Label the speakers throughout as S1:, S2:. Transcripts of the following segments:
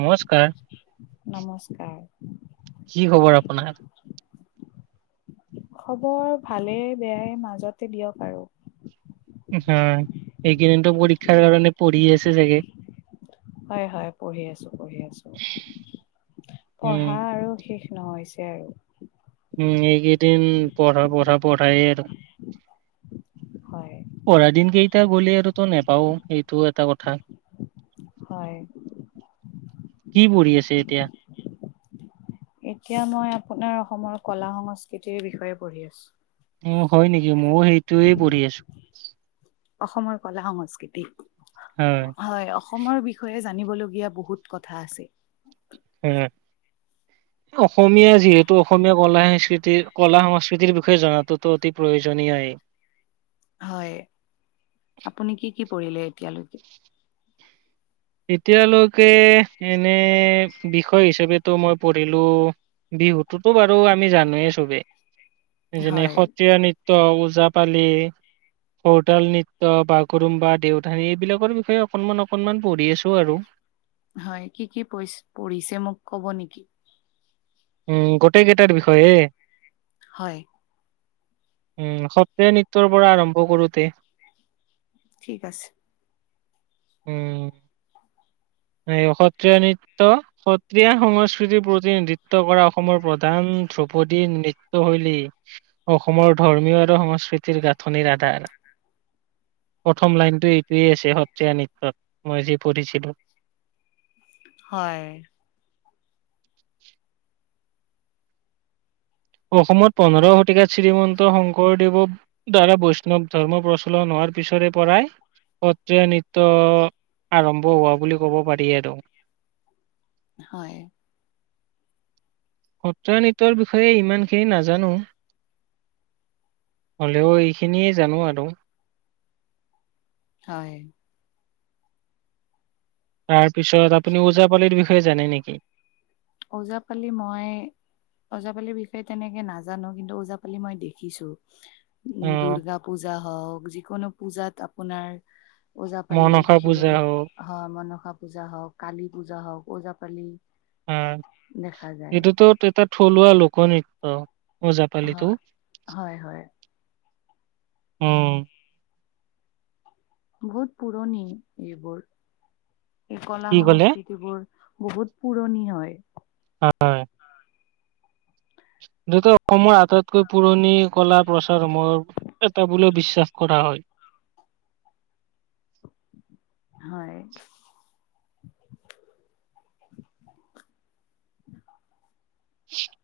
S1: নমস্কাৰ
S2: নমস্কাৰ
S1: কি খবৰ আপোনাৰ
S2: খবৰ ভালে বেয়াই মাজতে দিয়ক আৰু
S1: এইকেইদিন ত পৰীক্ষাৰ কাৰণে পঢ়ি আছে চাগে
S2: হয় হয় পঢ়ি আছো পঢ়ি আছো
S1: উম,
S2: পঢ়া আৰু শেষ নহৈছে আৰু
S1: উম এইকেইদিন পঢ়া পঢ়া পঢ়াই আৰু
S2: হয়
S1: পঢ় দিন কেইটা গ'লে আৰু তো নেপাও সেইটো এটা কথা
S2: হয়
S1: কি পঢ়ি আছে এতিয়া
S2: এতিয়া মই আপোনাৰ অসমৰ কলা সংস্কৃতিৰ বিষয়ে পঢ়ি আছোঁ
S1: অ হয় নেকি মইও সেইটোয়ে পঢ়ি আছো
S2: অসমৰ কলা সংস্কৃতি হয় অসমৰ বিষয়ে জানিবলগীয়া বহুত কথা আছে
S1: উম অসমীয়া যিহেতু অসমীয়া কলা সংস্কৃতিৰ কলা সংস্কৃতিৰ বিষয়ে জনাতোতো অতি প্ৰয়োজনীয়
S2: হয় আপুনি কি কি পৰিলে এতিয়ালৈকে
S1: এতিয়ালৈকে এনে বিষয় হিচাপেতো মই পঢ়িলোঁ বিহুতোতো বাৰু আমি জানোৱেই চবেই যেনে
S2: হয়
S1: সত্ৰীয়া নৃ ট্য ওজাপালি কৰতাল নৃত্য বাগুৰুম্বা দেউধানী এইবিলাকৰ বিষয়ে অকনমান অকনমান পঢ়ি আছো আৰু
S2: হয় কি কি প পঢ়িছে মোক ক'ব নেকি?
S1: উম গোটেইকেইটাৰ বিষয়ে
S2: হয়
S1: উম সত্ৰ নৃত্যৰ পৰা আৰম্ভ কৰোতে
S2: ঠিক আছে
S1: উম সত্ৰীয়া নৃত্য সত্ৰীয়া সংস্কৃতিৰ প্ৰতিনিধিত্ব কৰা অসমৰ প্ৰধান ধ্ৰৌপদীৰ নৃত্যশৈলী অসমৰ ধৰ্মীয় আৰু সংস্কৃতিৰ গাঁথনিৰ আধাৰ প্ৰথম লাইনটো এইটোৱে আছে সত্ৰীয়া নৃত্যত মই যি পঢ়িছিলো
S2: হয়
S1: অসমত পোন্ধৰ শতিকাত শ্ৰীমন্ত শংকৰদেৱ দ্বাৰা বৈষ্ণৱ ধৰ্ম প্ৰচলন হোৱাৰ পিছৰে পৰাই সত্ৰীয়া নৃত্য আৰম্ভ হোৱা বুলি ক'ব পাৰি আৰু
S2: হয়
S1: সত্ৰীয়া নৃত্যৰ বিষয়ে ইমান খিনি নাজানো। হ'লেও ইখিনি জানো আৰু।
S2: হয়
S1: তাৰ পিছত আপুনি ওজাপালিৰ বিষয়ে জানে নেকি?
S2: ওজাপালি মই ওজাপালিৰ বিষয়ে তেনেকে নাজানো কিন্তু ওজাপালি মই দেখিছো। উ'
S1: আহ
S2: দূৰ্গা পূজা হওক যিকোনো পূজাত আপোনাৰ ওজাপালি
S1: মনসা পূজা
S2: দেখিবলৈ,
S1: হওক
S2: হয় মনসা পূজা হওক, কালি পূজা হওক ওজাপালি
S1: হ,
S2: দেখা যায়
S1: এইটোতো এটা থলুৱা লোকনৃত্য। ওজাপালিতো।
S2: হয় হয় হয়
S1: অ'।
S2: বহুত পুৰণি এইবোৰ। এই
S1: কি ক'লে
S2: কলা-সংস্কৃতিবোৰ বহুত পুৰণি হয়।
S1: হয় যিহেতু অসমৰ আটাইতকৈ পুৰণি কলা-প্ৰচাৰ সমৰ এটা বোলে বিশ্বাস কৰা হয়।
S2: হয়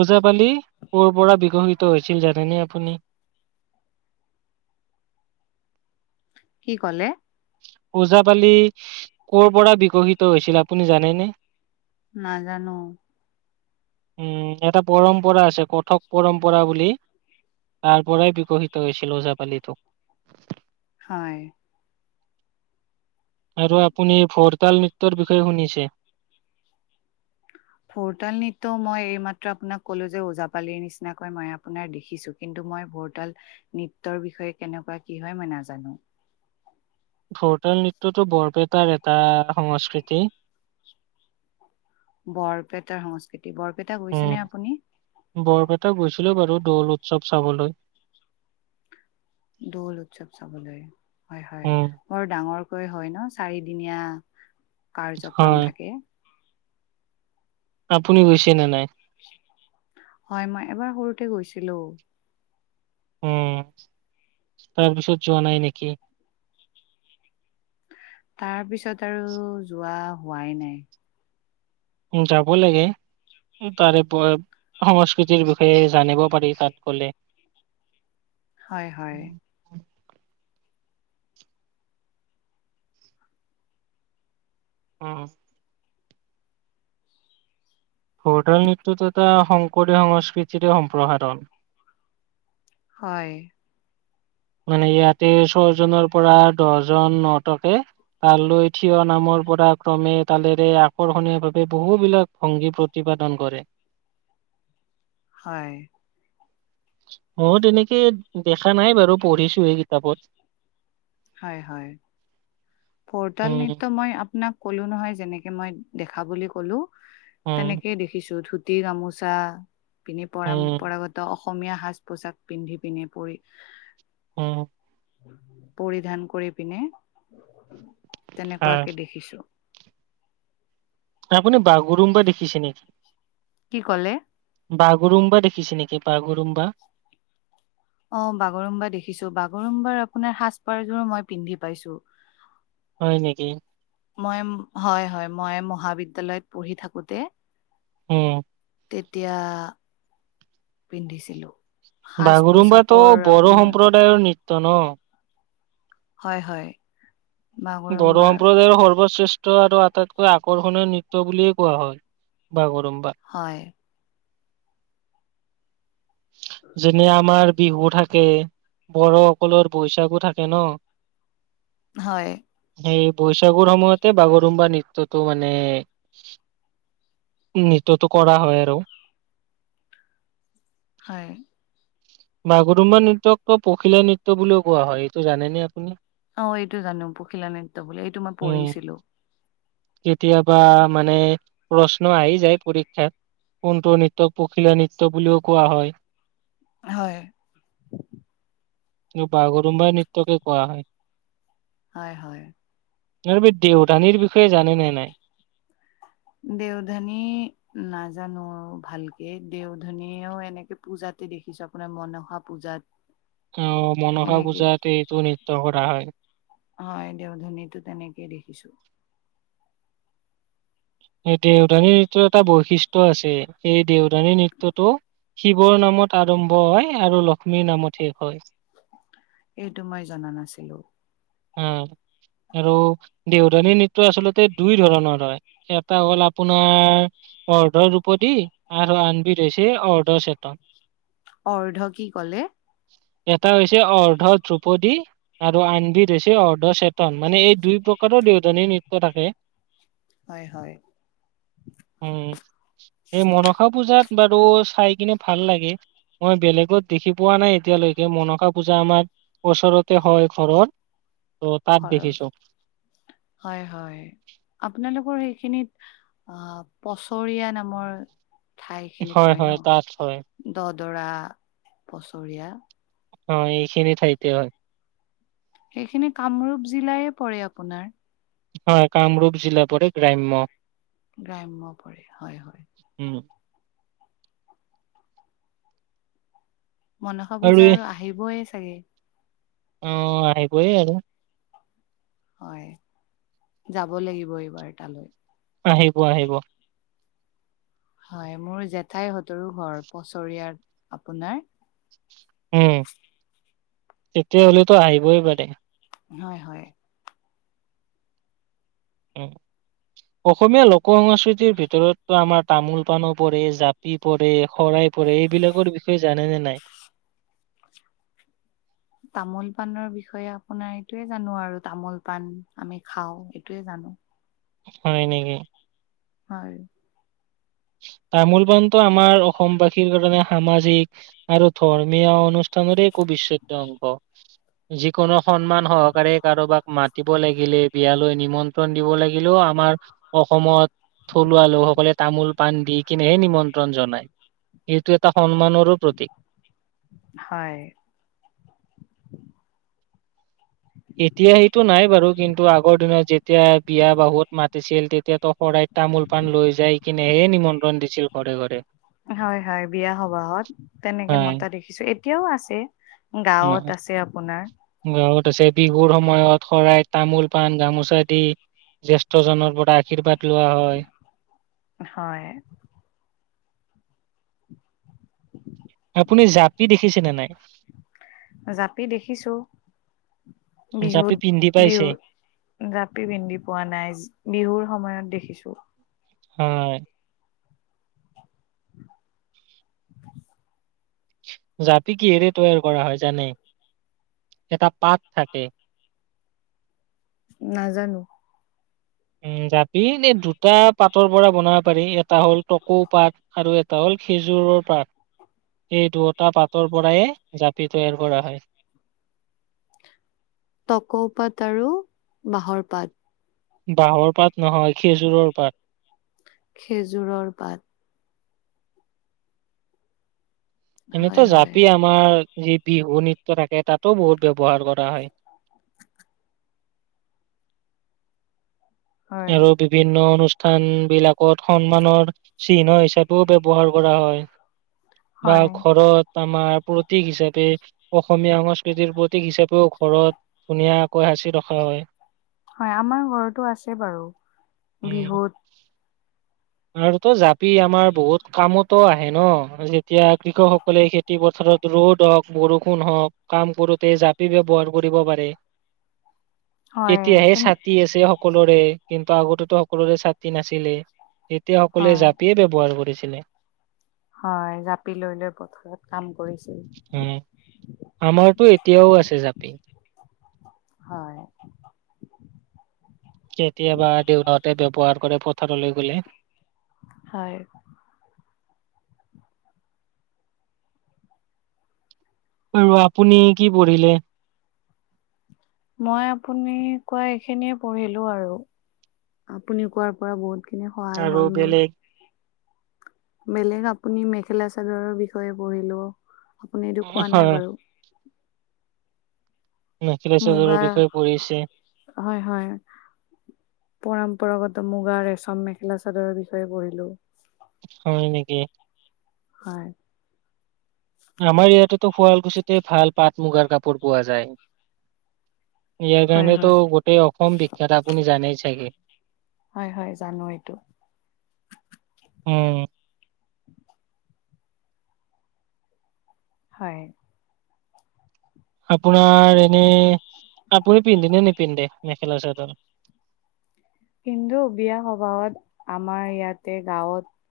S1: ওজাপালি, কৰ পৰা বিকশিত হৈছিল জানেনে আপুনি?
S2: কি ক'লে?
S1: ওজাপালি, কৰ পৰা বিকশিত হৈছিল আপুনি জানেনে?
S2: নাজানো।
S1: উম্ এটা পৰম্পৰা আছে কথক পৰম্পৰা বুলি তাৰ পৰাই বিকশিত হৈছিল ওজাপালিতো।
S2: হয়
S1: আৰু আপুনি ভৰতাল নৃত্যৰ বিষয়ে শুনিছে?
S2: ফুৰতাল নৃত্য মই এই মাত্ৰ আপোনাক কলো যে ওজাপালিৰ নিচিনাকৈ মই আপোনাৰ দেখিছো। কিন্তু মই ভোৰতাল নৃত্যৰ বিষয়ে কেনেকুৱা কি হয় মই নাজানো।
S1: ভৰতাল নৃত্যটো বৰপেটাৰ এটা সংস্কৃতি।
S2: বৰপেটাৰ সংস্কৃতি, বৰপেটা
S1: উম,
S2: গৈছেনে আপুনি?
S1: বৰপেটা গৈছিলো বাৰু দৌল উৎসৱ চাবলৈ।
S2: দৌল উৎসৱ চাবলৈ, হয় হয়।
S1: উম,
S2: বৰ ডাঙৰকৈ হয় ন? চাৰিদিনীয়া
S1: হয়।
S2: কাৰ্যক্ৰম থাকে।
S1: আপুনি গৈছে নে নাই?
S2: হয় মই এবাৰ সৰুতে গৈছিলো।
S1: উম', তাৰপিছত যোৱা নাই নেকি?
S2: তাৰ পিছত আৰু যোৱা হোৱাই নাই।
S1: উ যাব লাগে। ই তাৰে সংস্কৃতিৰ বিষয়ে জানিব পাৰি তাত গ'লে।
S2: হয় হয়।
S1: উম ভোৰটাল নৃত্যতো এটা শংকৰীয়া সংস্কৃতিৰ সম্প্ৰসাৰণ।
S2: হয়।
S1: মানে ইয়াতে ছয়জনৰ পৰা দহজন ন'টকে তালৈ থিয় নামৰ পৰা ক্ৰমে তালেৰে আকৰ্ষণীয় ভাৱে বহু বিলাক ভংগী প্ৰতিপাদন কৰে।
S2: হয়।
S1: মইও তেনেকে দেখা নাই বাৰু পঢ়িছো সে কিতাপত,
S2: হয় হয়। ভৰতাল
S1: উম,
S2: নৃত্য মই আপোনাক কলো নহয় যেনেকে মই দেখা বুলি কলো।
S1: উম,
S2: তেনেকেই দেখিছো ধুতি গামোচা পিন্ধি
S1: উম,
S2: পৰম্পৰাগত, ত অসমীয়া সাজ পোছাক পিন্ধি পিন্ধি পৰি
S1: উম
S2: পৰিধান কৰি পিনে,
S1: হয়।
S2: তেনেকুৱাকে দেখিছো।
S1: আপুনি বাগৰুম বা দেখিছে নেকি।
S2: কি ক'লে।
S1: বাগৰুম বা দেখিছে নেকি বাগৰুম বা,
S2: অ বাগৰুম বা‌ দেখিছো বাগৰুম বাৰ আপোনাৰ সাজ পাৰযোৰো মই পিন্ধি পাইছো।
S1: হয় নেকি।
S2: মই হয় হয় মই মহাবিদ্যালয়ত পঢ়ি থাকোতে।
S1: অ
S2: তেতিয়া। পিন্ধিছিলো। সাজ
S1: বাগৰুম বাটো
S2: পোছাকৰ
S1: বড়ো
S2: আপোনাৰ
S1: সম্প্ৰদায়ৰ নৃত্য ন,
S2: হয় হয়।
S1: বড়ো
S2: বাগৰুম্বাৰ
S1: সম্প্ৰদায়ৰ সৰ্বশ্ৰেষ্ঠ নৃত্য আৰু আটাইতকৈ আকৰ্ষণীয় নৃত্য বুলিয়ে কোৱা হয় বাগৰুম বা,
S2: হয়।
S1: যেনে আমাৰ বিহু থাকে বড়োসকলৰ বৈশাগো থাকে ন।
S2: হয়।
S1: সেই বৈশাগুৰ সময়তে বাগৰুমবা নৃত্যটো মানে। নৃততো কৰা হয় আৰু।
S2: হয়।
S1: মাগুৰুমবা নৃত্যকতো পখিলা নৃত্য বুলিও কোৱা হয় এইটো জানেনে আপুনি।
S2: অ এইটো জানো পখিলা নৃত্য বুলি এইটো মই
S1: উম
S2: পঢ়িছিলো।
S1: কেতিয়াবা মানে প্ৰশ্ন আহি যায় পৰীক্ষাত। কোনটো নৃত্যক পখিলা নৃত্য বুলিও কোৱা হয়।
S2: হয়।
S1: বাগৰুমবা নৃত্যকে কোৱা হয়
S2: হয় হয়।
S1: [unintelligible] এই দেউধানীৰ বিষয়ে জানে নে নাই।
S2: দেওধানী। নাজানো ভালকে দেওধনীও এনেকে পূজাতে দেখিছো আপোনাৰ মনসা পূজাত।
S1: অ মনসা
S2: এনেকে
S1: পূজাত এইটো নৃত্য কৰা হয়।
S2: হয় দেও ধানীটো তেনেকে দেখিছো।
S1: এই দেউধানী নৃত্যৰ এটা বৈশিষ্ট্য আছে সেই দেওধানী নৃত্যটো, শিৱৰ নামত আৰম্ভ হয় আৰু লক্ষ্মীৰ নামত শেষ হয়।
S2: এইটো মই জনা নাছিলো।
S1: উম আৰু দেওধানী নৃত্য আচলতে দুই ধৰণৰ হয়। এটা হ'ল আপোনাৰ, অৰ্ধ ৰূপদী আৰু আনবিধ হৈছে অৰ্ধ চেতন।
S2: অৰ্ধ কি কলে?
S1: এটা হৈছে অৰ্ধ ধ্ৰুপদী, আৰু আনবিধ হৈছে অৰ্ধ চেতন, মানে এই দুই প্ৰকাৰৰ দেউধানী নৃত্য থাকে।
S2: হয় হয়।
S1: উম, এই মনসা পূজাত বাৰু চাই কিনে ভাল লাগে। মই বেলেগত দেখি পোৱা নাই এতিয়ালৈকে মনসা পূজা আমাৰ ওচৰতে হয় ঘৰত।
S2: খৰচ হয় হয় আপোনালোকৰ সেইখিনিত, আহ পছৰিয়া নামৰ, ঠাইখিনিত হয় ন, দদৰা পছৰিয়া
S1: অ এইখিনি ঠাইতে হয়।
S2: সেইখিনি কামৰূপ জিলাইয়ে পৰে আপোনাৰ,
S1: হয় কামৰূপ জিলা পৰে, গ্ৰাম্য
S2: গ্ৰাম্য পৰে হয় হয়।
S1: ওম
S2: মনসা পূজা আৰু আহিবইয়ে চাগে,
S1: অ আহিবইয়ে আৰু
S2: হয় যাব লাগিব এইবাৰ তালৈ,
S1: আহিব আহিব।
S2: হয় মোৰ জেঠাই সতৰো ঘৰ পছৰিয়াত আপোনাৰ,
S1: উম তেতিয়াহ'লেতো আহিবই পাৰে।
S2: হয় হয়।
S1: অসমীয়া লোক সংস্কৃতিৰ ভিতৰতো আমাৰ তামোল পাণৰ পৰে জাপ, পি পৰে শৰাই পৰে এইবিলাকৰ বিষয়ে জানেনে নাই?
S2: তামোল পাণৰ বিষয়ে আপোনাৰ এইটোয়ে জানো আৰু তামোল পাণ আমি খাও, এইটোয়ে জানো
S1: হয় নেকি?
S2: হয়।
S1: তামোল পাণটো আমাৰ অসমবাসীৰ কাৰণে সামাজিক, আৰু ধৰ্মীয় অনুষ্ঠানৰে একো অবিছেদ্য অংগ। যিকোনো সন্মান সহকাৰে কাৰোবাক মাতিব লাগিলে, বিয়ালৈ নিমন্ত্ৰণ দিব লাগিলেও আমাৰ অসমত থলুৱা লোকসকলে তামোল, পাণ দি কিনেহে নিমন্ত্ৰণ জনায় সেইটো এটা সন্মানৰো প্ৰতীক।
S2: হয়।
S1: এতিয়া সেইটো নাই বাৰু কিন্তু আগৰ দিনত যেতিয়া বিয়া বাহুত মাতিছিল তেতিয়াতো শৰাইত, তামোল পান লৈ যাই কিনেহে নিমন্ত্ৰণ দিছিল ঘৰে ঘৰে।
S2: হয় হয় বিয়া সবাহত তেনেকে
S1: হয়
S2: মতা দেখি কিছু এতিয়াও আছে
S1: ন।
S2: গাঁৱত আছে আপোনাৰ,
S1: গাঁৱত আছে বিহুৰ সময়ত শৰাইত তামোল পাণ গামোচা দি, জ্যেষ্ঠজনৰ পৰা আশীৰ্বাদ লোৱা হয়।
S2: হয়। [inaudible]
S1: আপুনি জাপি দেখিছেনে নাই?
S2: জাপি দেখিছো
S1: জাপি
S2: বিহুত
S1: পিন্ধি
S2: বিহু,
S1: পাইছে
S2: জাপি পিন্ধি পোৱা নাই, বিহুৰ সময়ত দেখিছো।
S1: হয়-হয়।
S2: [unintelligible]
S1: জাপি কিহৰে তৈয়াৰ কৰা হয় জানে? এটা পাত থাকে।
S2: নাজানো।
S1: উম' জাবি এই দুটা পাতৰ পৰা বনাব পাৰি। এটা হ'ল টকো পাত আৰু- এটা হ'ল খেজুৰৰ পাত এই দুয়টা পাতৰ পৰায়ে জাপি তৈয়াৰ কৰা হয়।
S2: তকৌ পাত আৰু বাঁহৰ পাত।
S1: বাঁহৰ পাত নহয়, খেজুৰৰ পাত।
S2: খেজুৰৰ পাত। হয়
S1: এনেকুৱা
S2: হয়।
S1: জাপি আমাৰ যি বিহু নৃত্য থাকে তা'তো বহুত ব্যৱহাৰ কৰা হয়।
S2: হয়
S1: আৰু বিভিন্ন অনুষ্ঠান বিলাকত সন্মানৰ চিহ্ন হিচাপেও ব্যৱহাৰ কৰা হয়। বা
S2: হয়
S1: ঘৰত- আমাৰ প্ৰতীক হিচাপে, অসমীয়া সংস্কৃতিৰ প্ৰতীক হিচাপেও ঘৰত- ধুনীয়াকৈ সাঁচি ৰখা হয়।
S2: হয়, আমাৰ ঘৰতো আছে বাৰু।
S1: উম
S2: বিহুত
S1: আৰু তো জাপি আমাৰ বহুত কামতো আহে ন' যেতিয়া কৃষকসকলে খেতি- খেতি পথাৰত ৰ'দ হওক, বৰষুণ হওক, কাম কৰোতে জাপি ব্যৱহাৰ কৰিব পাৰে।
S2: হয়
S1: এতিয়াহে
S2: তেন
S1: ছাতি আছে- সকলোৰে কিন্তু আগতেটো সকলোৰে ছাতি নাছিলে। তেতিয়া সকলোৱে
S2: হয়
S1: জাপিয়ে ব্যৱহাৰ কৰিছিলে।
S2: হয়, জাপি লৈ-লৈ পথাৰত কাম কৰিছিল।
S1: উমঁ। আমাৰতো এতিয়াও আছে জাপি।
S2: হয়।
S1: কেতিয়াবা দেউতাহঁতে ব্যৱহাৰ কৰে পথাৰলৈ গ'লে।
S2: হয়।
S1: আৰু আপুনি কি পঢ়িলে?
S2: মই আপুনি কোৱা এইখিনিয়ে পঢ়িলো আৰু। আপুনি কোৱাৰ পৰা বহুত- খিনি সহায়
S1: আৰু
S2: হ'ল মোৰ।
S1: বেলেগ
S2: বেলেগ আপুনি মেখেলা চাদৰৰ বিষয়ে পঢ়িলো। আপুনি এইটো কোৱা নাই
S1: হয়
S2: বাৰু।
S1: মেখেলা চাদৰৰ
S2: মুগা,
S1: বিষয়ে পঢ়িছে
S2: হয়-হয়। পৰম্পৰাগত মুগা ৰেচম মেখেলা চাদৰৰ বিষয়ে পঢ়িলো।
S1: হয়, নেকি।
S2: হয়।
S1: আমাৰ ইয়াতে টো শুৱালকুছি তে ভাল পাট মুগাৰ কাপোৰ পোৱা যায়। ইয়াৰ
S2: হয়
S1: কাৰণেটো
S2: হয়
S1: গোটেই অসম বিখ্যাত আপুনিটো জানেই চাগে।
S2: হয়-হয়, জনো এইটো।
S1: উমঁ।
S2: [unintelligible] হয়।
S1: আপোনাৰ এনেই আপুনি পিন্ধে নে নিপিন্ধে মেখেলা চাদৰ?
S2: পিন্ধো, বিয়া সবাহত আমাৰ ইয়াতে গাঁৱত।